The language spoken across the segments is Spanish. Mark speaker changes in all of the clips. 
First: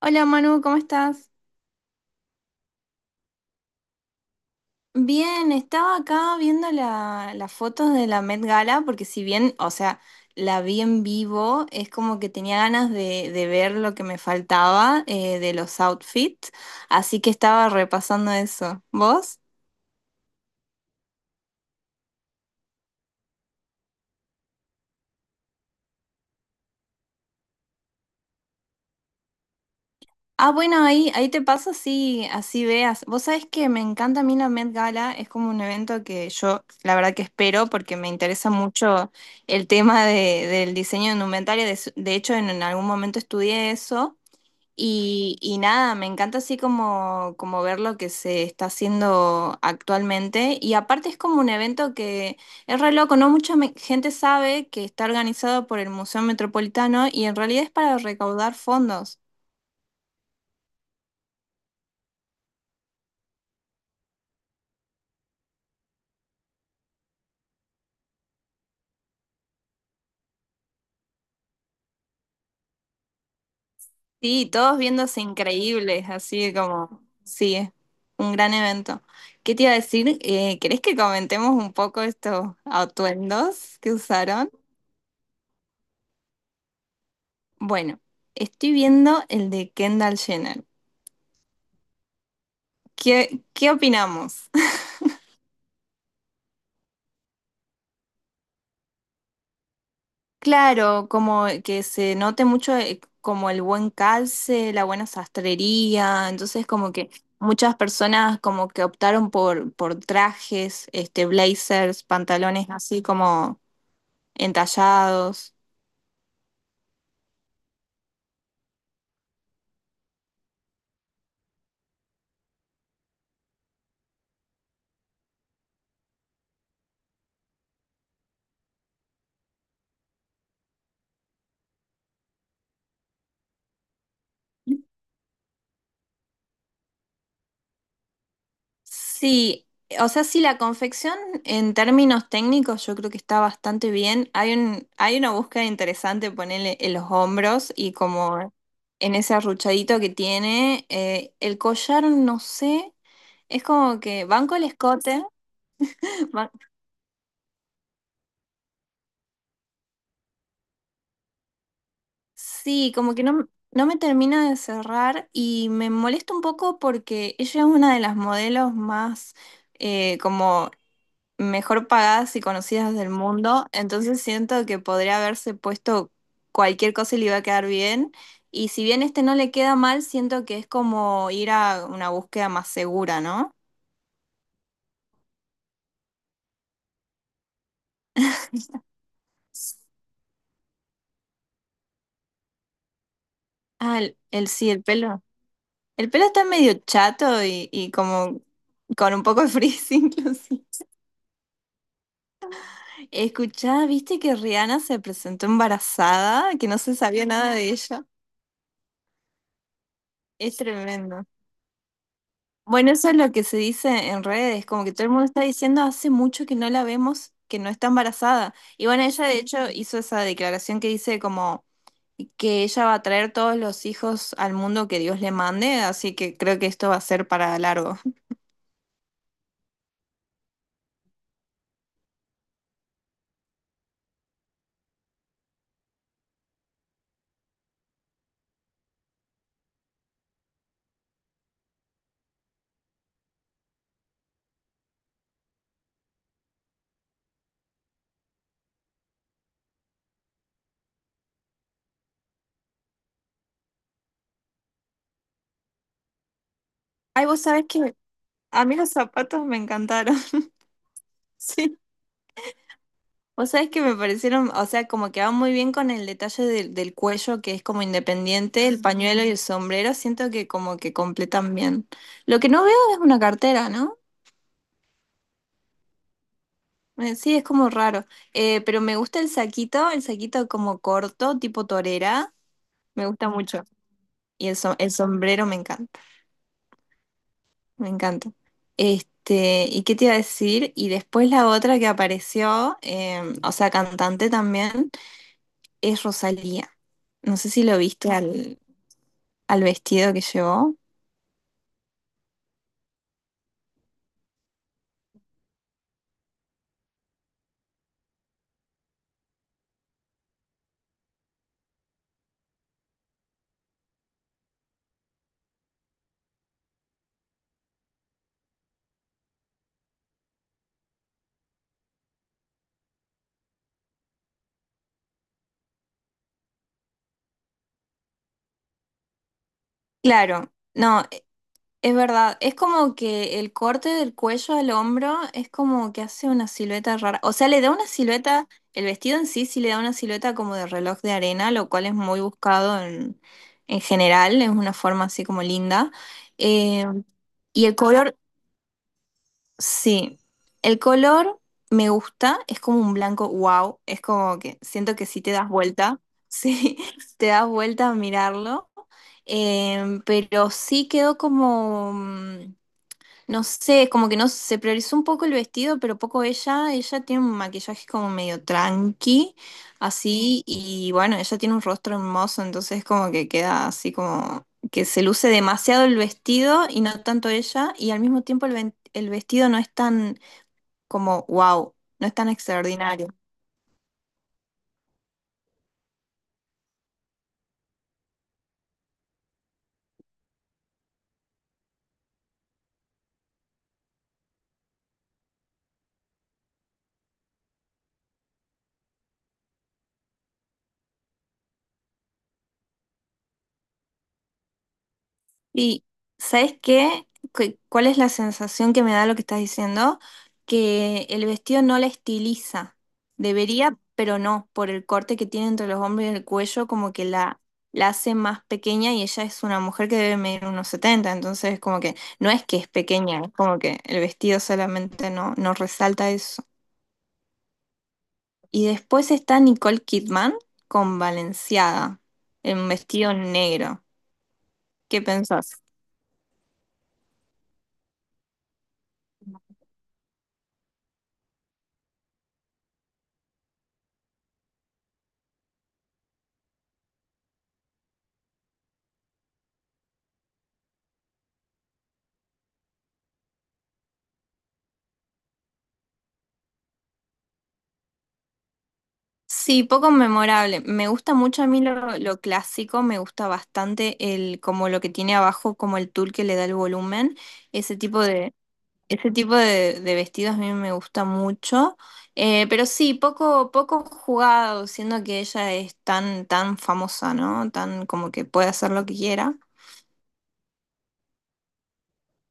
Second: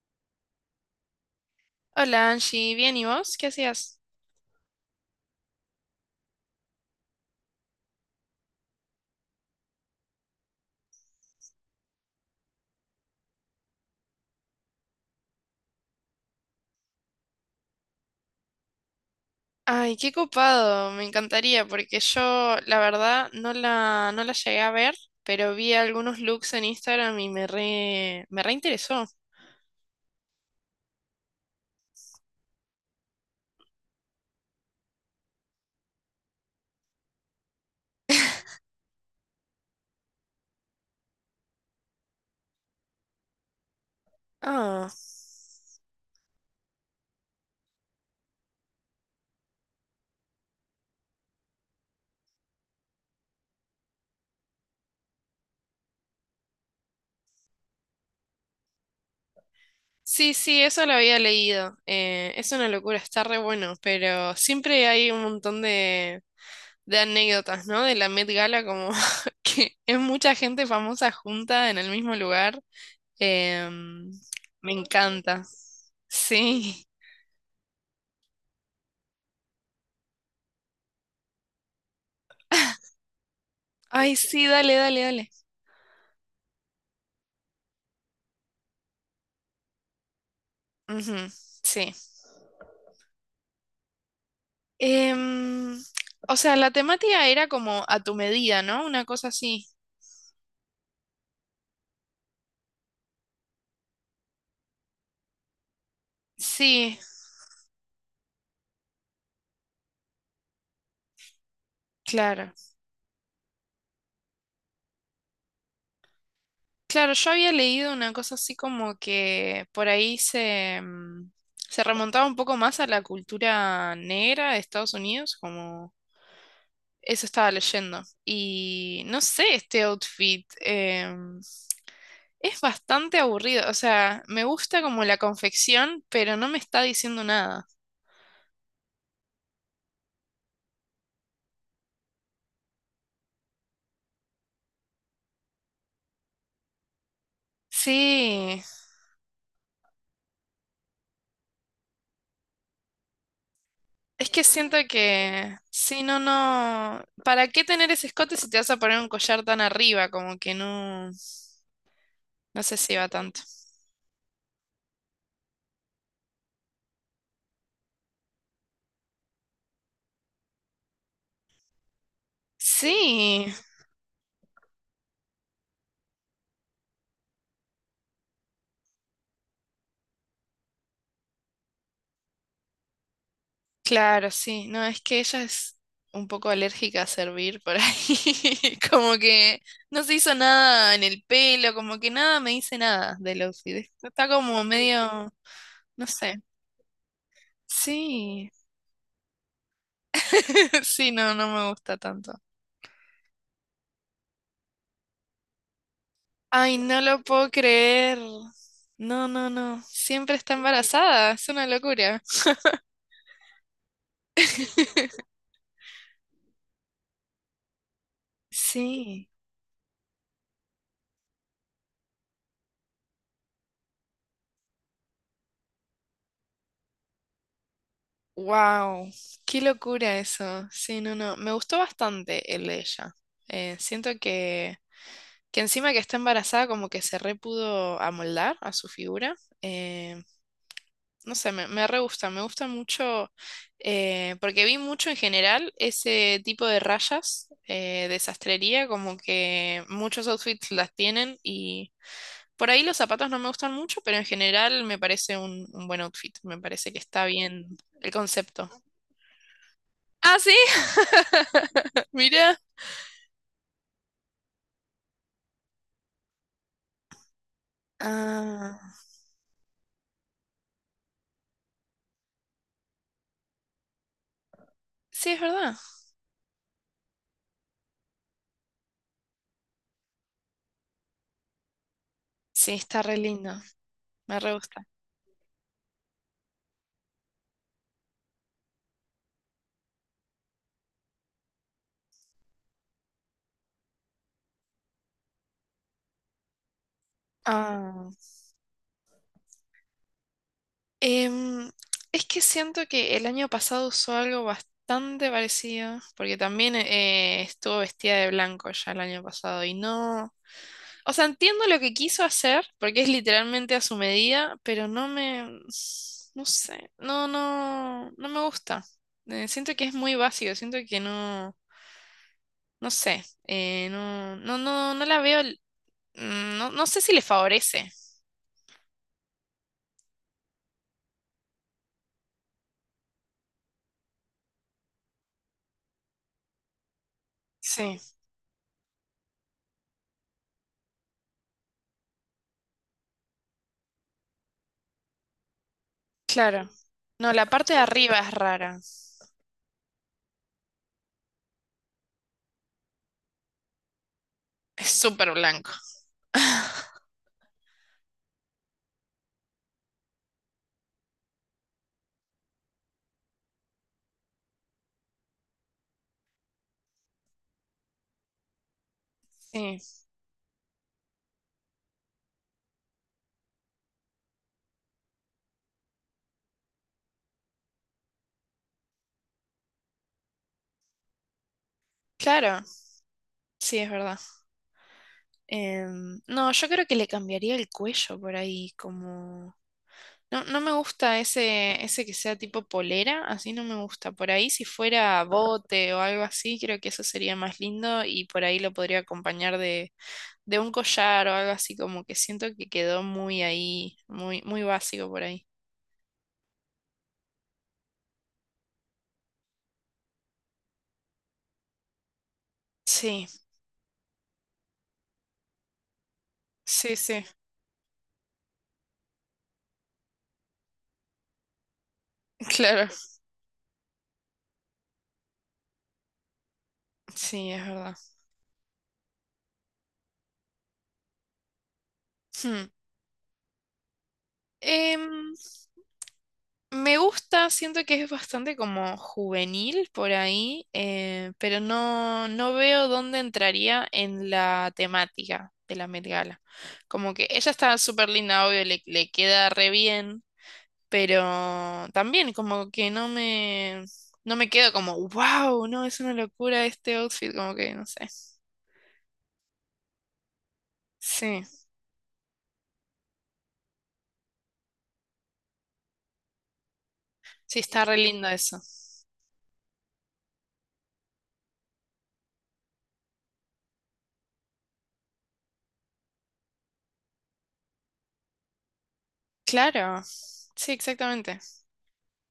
Speaker 1: Hola Manu, ¿cómo estás?
Speaker 2: Hola Angie, bien, ¿y vos? ¿Qué hacías?
Speaker 1: Bien, estaba acá viendo las fotos de la Met Gala, porque si bien, o sea, la vi en vivo, es como que tenía ganas de ver lo que me faltaba de los outfits, así que estaba repasando eso. ¿Vos?
Speaker 2: Ay, qué copado, me encantaría porque yo la verdad no la llegué a ver, pero vi algunos looks en Instagram y me reinteresó.
Speaker 1: Ah, bueno, ahí te paso así, así veas. Vos sabés que me encanta a mí la Met Gala, es como un evento que yo la verdad que espero porque me interesa mucho el tema del diseño de indumentaria, de, de hecho en algún momento estudié eso
Speaker 2: Ah,
Speaker 1: y nada, me encanta así como, como ver lo que se está haciendo actualmente y aparte es como un evento que es re loco, no mucha gente sabe que está organizado por el Museo Metropolitano y en realidad es para recaudar fondos.
Speaker 2: sí, sí, eso lo había leído. Es una locura, está re bueno, pero siempre hay un montón de anécdotas, ¿no? De la Met Gala, como que es mucha gente famosa junta en el mismo lugar. Em,
Speaker 1: Sí,
Speaker 2: me
Speaker 1: todos viéndose
Speaker 2: encanta.
Speaker 1: increíbles, así
Speaker 2: Sí.
Speaker 1: como, sí, es un gran evento. ¿Qué te iba a decir? ¿Querés que comentemos un poco estos atuendos que
Speaker 2: Ay, sí,
Speaker 1: usaron?
Speaker 2: dale, dale, dale.
Speaker 1: Bueno, estoy viendo el de Kendall Jenner.
Speaker 2: Ujú, sí.
Speaker 1: ¿Qué, qué opinamos?
Speaker 2: Em, o sea, la temática era como a tu medida, ¿no? Una cosa así.
Speaker 1: Claro, como que se note mucho como el buen calce, la buena sastrería, entonces como
Speaker 2: Sí,
Speaker 1: que muchas personas como que optaron por trajes, este, blazers,
Speaker 2: claro.
Speaker 1: pantalones así como entallados.
Speaker 2: Claro, yo había leído una cosa así como que por ahí se remontaba un poco más a la cultura negra de Estados Unidos, como eso estaba leyendo. Y no sé, este outfit es bastante aburrido. O sea, me gusta como la confección, pero no me está diciendo nada.
Speaker 1: Sí, o sea, sí, la confección en términos técnicos yo creo que está bastante bien. Hay un, hay una búsqueda interesante, ponerle en los hombros y como
Speaker 2: Sí,
Speaker 1: en ese arruchadito que tiene. El collar, no sé, es como que
Speaker 2: es que
Speaker 1: banco el
Speaker 2: siento
Speaker 1: escote.
Speaker 2: que, sí, no,
Speaker 1: ba-
Speaker 2: no, ¿para qué tener ese escote si te vas a poner un collar tan arriba? Como que no, no sé
Speaker 1: Sí,
Speaker 2: si va
Speaker 1: como que
Speaker 2: tanto.
Speaker 1: no, no me termina de cerrar y me molesta un poco porque ella es una de las modelos más... como mejor pagadas y conocidas del
Speaker 2: Sí,
Speaker 1: mundo, entonces siento que podría haberse puesto cualquier cosa y le iba a quedar bien. Y si bien este no le queda mal, siento que es como ir a una búsqueda más segura, ¿no?
Speaker 2: claro, sí, no, es que ella es un poco alérgica a servir por ahí, como que no se hizo nada en el pelo, como que nada me dice nada del outfit,
Speaker 1: Ah,
Speaker 2: está como
Speaker 1: sí, el pelo.
Speaker 2: medio, no
Speaker 1: El pelo
Speaker 2: sé,
Speaker 1: está medio chato y como
Speaker 2: sí,
Speaker 1: con un poco de frizz inclusive.
Speaker 2: sí, no, no me gusta tanto.
Speaker 1: Escuchá, ¿viste que Rihanna se presentó embarazada? Que
Speaker 2: Ay,
Speaker 1: no se
Speaker 2: no lo
Speaker 1: sabía
Speaker 2: puedo
Speaker 1: nada de ella.
Speaker 2: creer. No, no, no. Siempre está
Speaker 1: Es tremendo.
Speaker 2: embarazada. Es una locura.
Speaker 1: Bueno, eso es lo que se dice en redes, como que todo el mundo está diciendo hace mucho que no la vemos, que no está embarazada. Y bueno, ella
Speaker 2: Sí.
Speaker 1: de hecho hizo esa declaración que dice como que ella va a traer todos los hijos al mundo que Dios le mande, así que creo que esto va a ser para largo.
Speaker 2: Wow. Qué locura eso. Sí, no, no. Me gustó bastante el de ella. Siento que encima que está embarazada, como que se re pudo amoldar a su figura. Eh, no sé, me re gusta. Me gusta mucho. Eh, porque vi mucho en general ese tipo de rayas de sastrería. Como que muchos outfits las tienen y. Por ahí los zapatos no me gustan mucho, pero en general me parece un buen outfit. Me parece que está
Speaker 1: Ay, vos sabés
Speaker 2: bien
Speaker 1: que
Speaker 2: el
Speaker 1: a
Speaker 2: concepto.
Speaker 1: mí los zapatos me encantaron,
Speaker 2: Ah, sí,
Speaker 1: sí.
Speaker 2: mira.
Speaker 1: Vos sabés que me parecieron, o sea, como que va muy bien con el detalle del cuello, que es como independiente,
Speaker 2: Ah,
Speaker 1: el pañuelo y el sombrero, siento que como que completan bien. Lo que no veo es una cartera, ¿no?
Speaker 2: sí, es verdad.
Speaker 1: Sí, es como raro. Pero me gusta el saquito como corto, tipo torera,
Speaker 2: Sí, está
Speaker 1: me
Speaker 2: re
Speaker 1: gusta
Speaker 2: lindo.
Speaker 1: mucho.
Speaker 2: Me
Speaker 1: Y
Speaker 2: re gusta.
Speaker 1: el sombrero me encanta, me encanta. Este, ¿y qué te iba a decir? Y después la otra que apareció, o sea, cantante también, es Rosalía. No sé si lo
Speaker 2: Ah,
Speaker 1: viste al vestido que llevó.
Speaker 2: em, es que siento que el año pasado usó algo bastante parecido, porque también estuvo vestida de blanco ya el año pasado y no. O sea, entiendo lo que quiso hacer, porque es literalmente a su medida, pero no sé, no, no, no me gusta. Siento que es muy básico, siento que no, no sé, no, no, no, no la veo, no, no sé si le favorece.
Speaker 1: Claro, no, es verdad, es como que el corte del cuello al hombro es como que hace una silueta rara. O sea, le da una
Speaker 2: Sí,
Speaker 1: silueta, el vestido en sí sí le da una silueta como de reloj de arena, lo cual es muy buscado en general, es una forma así como linda.
Speaker 2: claro.
Speaker 1: Eh,
Speaker 2: No, la
Speaker 1: y
Speaker 2: parte
Speaker 1: el
Speaker 2: de
Speaker 1: color,
Speaker 2: arriba es rara,
Speaker 1: sí, el color me gusta, es como un blanco, wow, es como que
Speaker 2: es
Speaker 1: siento que si te
Speaker 2: súper
Speaker 1: das
Speaker 2: blanco.
Speaker 1: vuelta, sí, te das vuelta a mirarlo. Pero sí quedó como... no sé, es como que no se priorizó un poco el vestido, pero poco ella. Ella tiene un maquillaje como medio tranqui,
Speaker 2: Sí,
Speaker 1: así, y bueno, ella tiene un rostro hermoso, entonces como que queda así como que se luce demasiado el vestido y no tanto ella, y al mismo tiempo el vestido no es tan como wow, no es tan
Speaker 2: claro,
Speaker 1: extraordinario.
Speaker 2: sí, es verdad. Em, no, yo creo que le cambiaría el cuello por ahí, como... No, no me gusta ese que sea tipo polera, así no me gusta. Por ahí si fuera bote o algo así, creo que eso sería más lindo y por ahí lo podría acompañar de un collar o algo así, como que siento que quedó muy ahí, muy, muy básico por ahí.
Speaker 1: Y, ¿sabes qué? ¿Cuál es la sensación que me da lo que estás diciendo? Que el vestido no la estiliza.
Speaker 2: Sí,
Speaker 1: Debería, pero no, por el corte que tiene entre los hombros y el cuello, como
Speaker 2: sí,
Speaker 1: que
Speaker 2: sí,
Speaker 1: la hace más pequeña y ella es una mujer que debe medir unos 70, entonces como que no es que es
Speaker 2: claro,
Speaker 1: pequeña, es como que el vestido solamente no, no resalta eso.
Speaker 2: sí, es verdad.
Speaker 1: Y después está Nicole Kidman con Balenciaga, en
Speaker 2: Hmm.
Speaker 1: un vestido negro. ¿Qué
Speaker 2: Em,
Speaker 1: pensás?
Speaker 2: me gusta, siento que es bastante como juvenil por ahí, pero no, no veo dónde entraría en la temática de la Met Gala. Como que ella está súper linda, obvio, le queda re bien, pero también como que no me quedo como, wow, no, es una locura este outfit, como que no sé.
Speaker 1: Sí, poco memorable. Me gusta mucho
Speaker 2: Sí,
Speaker 1: a mí lo clásico, me gusta bastante el como lo que tiene abajo, como el tul que le da el volumen.
Speaker 2: sí,
Speaker 1: Ese
Speaker 2: está re
Speaker 1: tipo
Speaker 2: lindo
Speaker 1: de,
Speaker 2: eso.
Speaker 1: ese tipo de vestidos a mí me gusta mucho. Pero sí, poco, poco jugado, siendo que ella es tan, tan famosa, ¿no? Tan como que puede hacer lo que quiera.
Speaker 2: Claro, sí, exactamente.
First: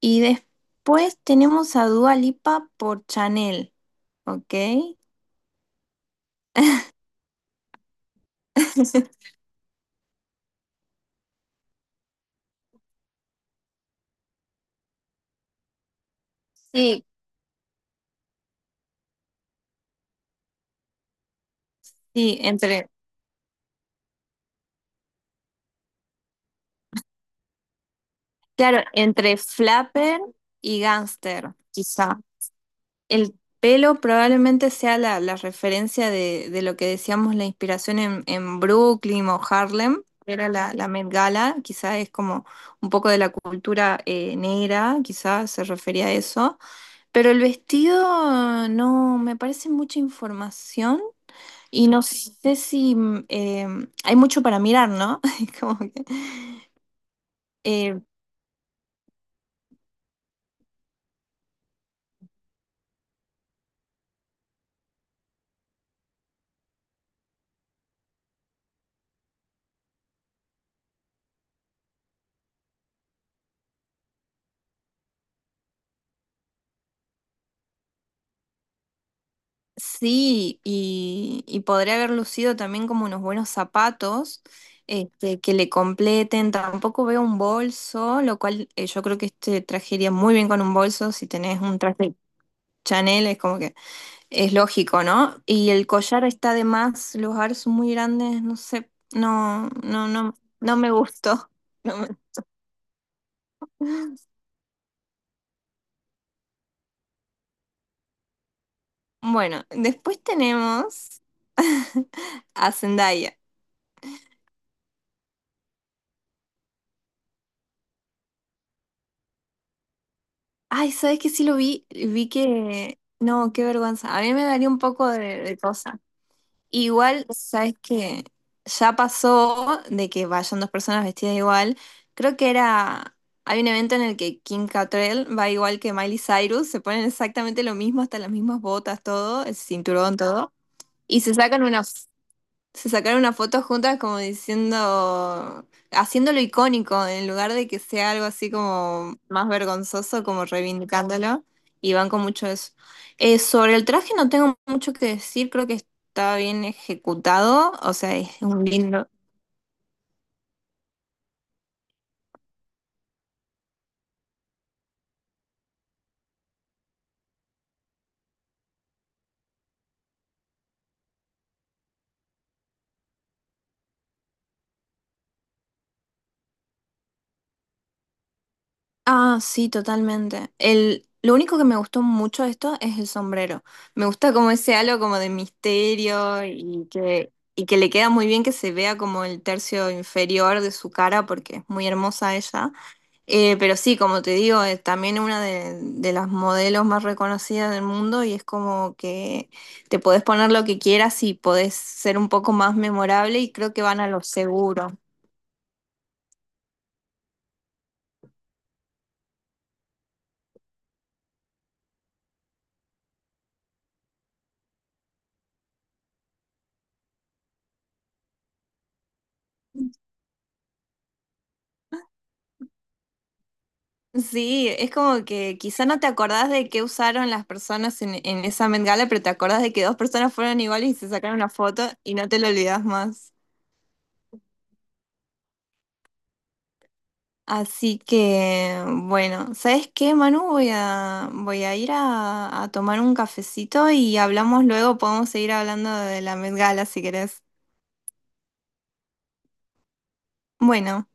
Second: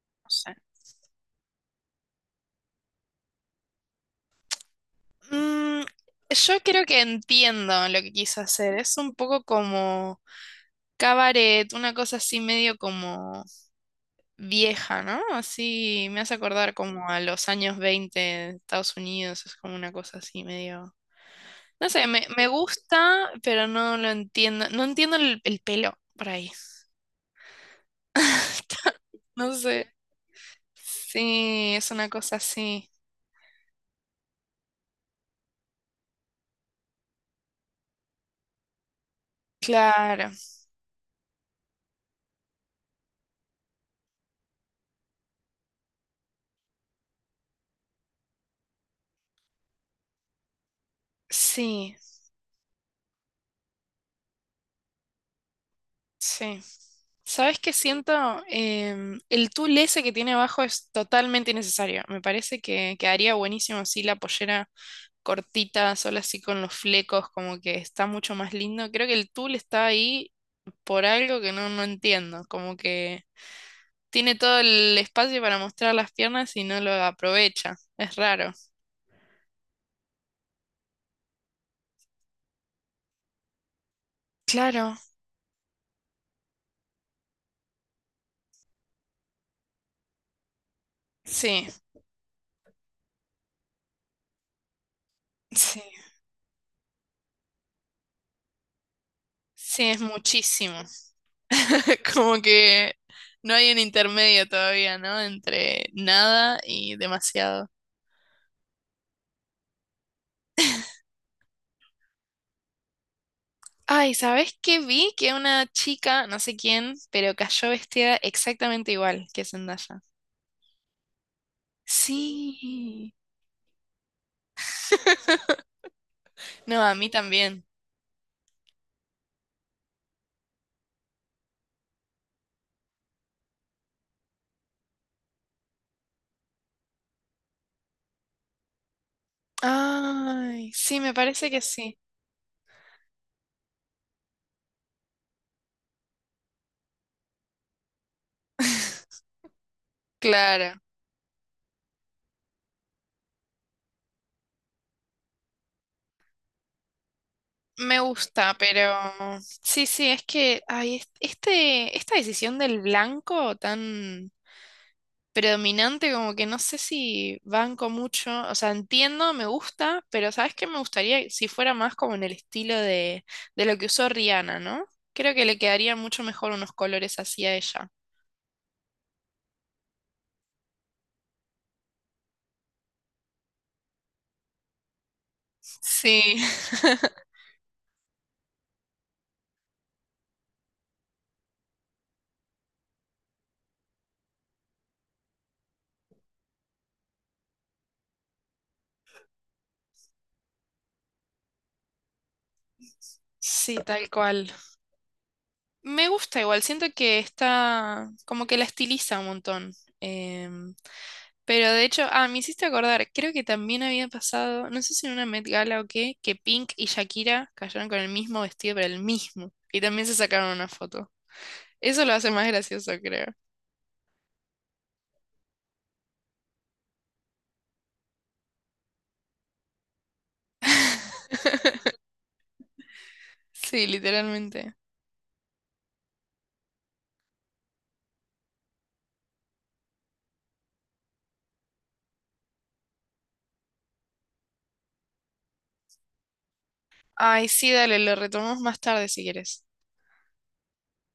Speaker 1: Y después tenemos a Dua Lipa por Chanel, ¿ok?
Speaker 2: Mm, yo creo que entiendo lo que quiso hacer. Es un poco como cabaret, una cosa así medio como vieja, ¿no? Así me hace acordar
Speaker 1: Sí,
Speaker 2: como a los años 20 de Estados Unidos. Es como una cosa así medio... No sé, me,
Speaker 1: Sí,
Speaker 2: me
Speaker 1: entre,
Speaker 2: gusta, pero no lo entiendo. No entiendo el pelo por ahí.
Speaker 1: claro, entre
Speaker 2: No sé.
Speaker 1: flapper y gangster,
Speaker 2: Sí, es una
Speaker 1: quizá.
Speaker 2: cosa así.
Speaker 1: El pelo probablemente sea la referencia de lo que decíamos, la inspiración en Brooklyn o Harlem,
Speaker 2: Claro,
Speaker 1: que era la Met Gala, quizá es como un poco de la cultura negra, quizá se refería a eso. Pero el vestido no, me parece mucha información y
Speaker 2: sí.
Speaker 1: no sé si hay mucho para mirar, ¿no? Es como que,
Speaker 2: Sí. ¿Sabes qué
Speaker 1: eh,
Speaker 2: siento? Em, el tul ese que tiene abajo es totalmente innecesario. Me parece que quedaría buenísimo así la pollera cortita, sola así con los flecos, como que está mucho más lindo. Creo que el tul está ahí por algo que no entiendo, como que tiene todo el espacio para mostrar las piernas y no lo aprovecha. Es raro.
Speaker 1: sí, y podría haber lucido también como unos buenos zapatos
Speaker 2: Claro,
Speaker 1: este, que le completen. Tampoco veo un bolso, lo cual yo creo que este trajería muy bien con un bolso. Si tenés
Speaker 2: sí,
Speaker 1: un traje Chanel, es como que es lógico, ¿no? Y
Speaker 2: sí,
Speaker 1: el collar está de más, los aros son muy grandes, no sé, no,
Speaker 2: sí, es
Speaker 1: no, no, no
Speaker 2: muchísimo.
Speaker 1: me gustó. No me-
Speaker 2: Como que no hay un intermedio todavía, ¿no? Entre nada y demasiado.
Speaker 1: Bueno, después tenemos a Zendaya.
Speaker 2: Ay, ¿sabés qué vi? Que una chica, no sé quién, pero cayó vestida exactamente igual que Zendaya.
Speaker 1: Ay, ¿sabes que sí lo vi, vi que...
Speaker 2: Sí.
Speaker 1: No, qué vergüenza. A mí me daría un poco de cosa.
Speaker 2: No, a mí
Speaker 1: Igual,
Speaker 2: también.
Speaker 1: ¿sabes que ya pasó de que vayan dos personas vestidas igual? Creo que era... Hay un evento en el que Kim Cattrall va igual que Miley Cyrus, se ponen exactamente lo mismo, hasta las mismas botas, todo, el cinturón, todo,
Speaker 2: Ay, sí, me
Speaker 1: y
Speaker 2: parece que sí.
Speaker 1: se sacaron una foto juntas como diciendo, haciéndolo icónico, en lugar de que sea algo así como más vergonzoso, como
Speaker 2: Claro,
Speaker 1: reivindicándolo, y van con mucho eso. Sobre el traje no tengo mucho que decir, creo que está bien ejecutado, o
Speaker 2: me
Speaker 1: sea, es
Speaker 2: gusta,
Speaker 1: un
Speaker 2: pero
Speaker 1: lindo.
Speaker 2: sí, sí, es que ay, esta decisión del blanco tan predominante, como que no sé si banco mucho, o sea, entiendo, me gusta, pero ¿sabes qué? Me gustaría si fuera más como en el estilo de lo que usó Rihanna, ¿no? Creo que le quedaría mucho mejor unos colores así a ella.
Speaker 1: Ah, sí, totalmente. Lo único que me gustó mucho de esto es el sombrero. Me gusta como ese halo como de
Speaker 2: Sí,
Speaker 1: misterio y que le queda muy bien que se vea como el tercio inferior de su cara porque es muy hermosa ella. Pero sí, como te digo, es también una de las modelos más reconocidas del mundo y es como que te podés poner lo que quieras y podés ser un poco más memorable y creo
Speaker 2: sí,
Speaker 1: que van
Speaker 2: tal
Speaker 1: a lo
Speaker 2: cual.
Speaker 1: seguro.
Speaker 2: Me gusta igual, siento que está como que la estiliza un montón. Em, pero de hecho, ah, me hiciste acordar, creo que también había pasado, no sé si en una Met Gala o qué, que Pink y Shakira cayeron con el mismo vestido, pero el mismo. Y también se sacaron una foto. Eso lo hace más gracioso, creo.
Speaker 1: Sí, es como que quizá no te acordás de qué usaron las personas en esa Met Gala, pero te acordás de que dos personas fueron iguales y se sacaron una foto y no te lo olvidás más.
Speaker 2: Sí, literalmente.
Speaker 1: Así que, bueno, ¿sabes qué, Manu? Voy a, voy a ir a tomar un cafecito y hablamos luego, podemos seguir hablando de la Met Gala si querés.
Speaker 2: Ay, sí, dale, lo retomamos más tarde si quieres.
Speaker 1: Bueno.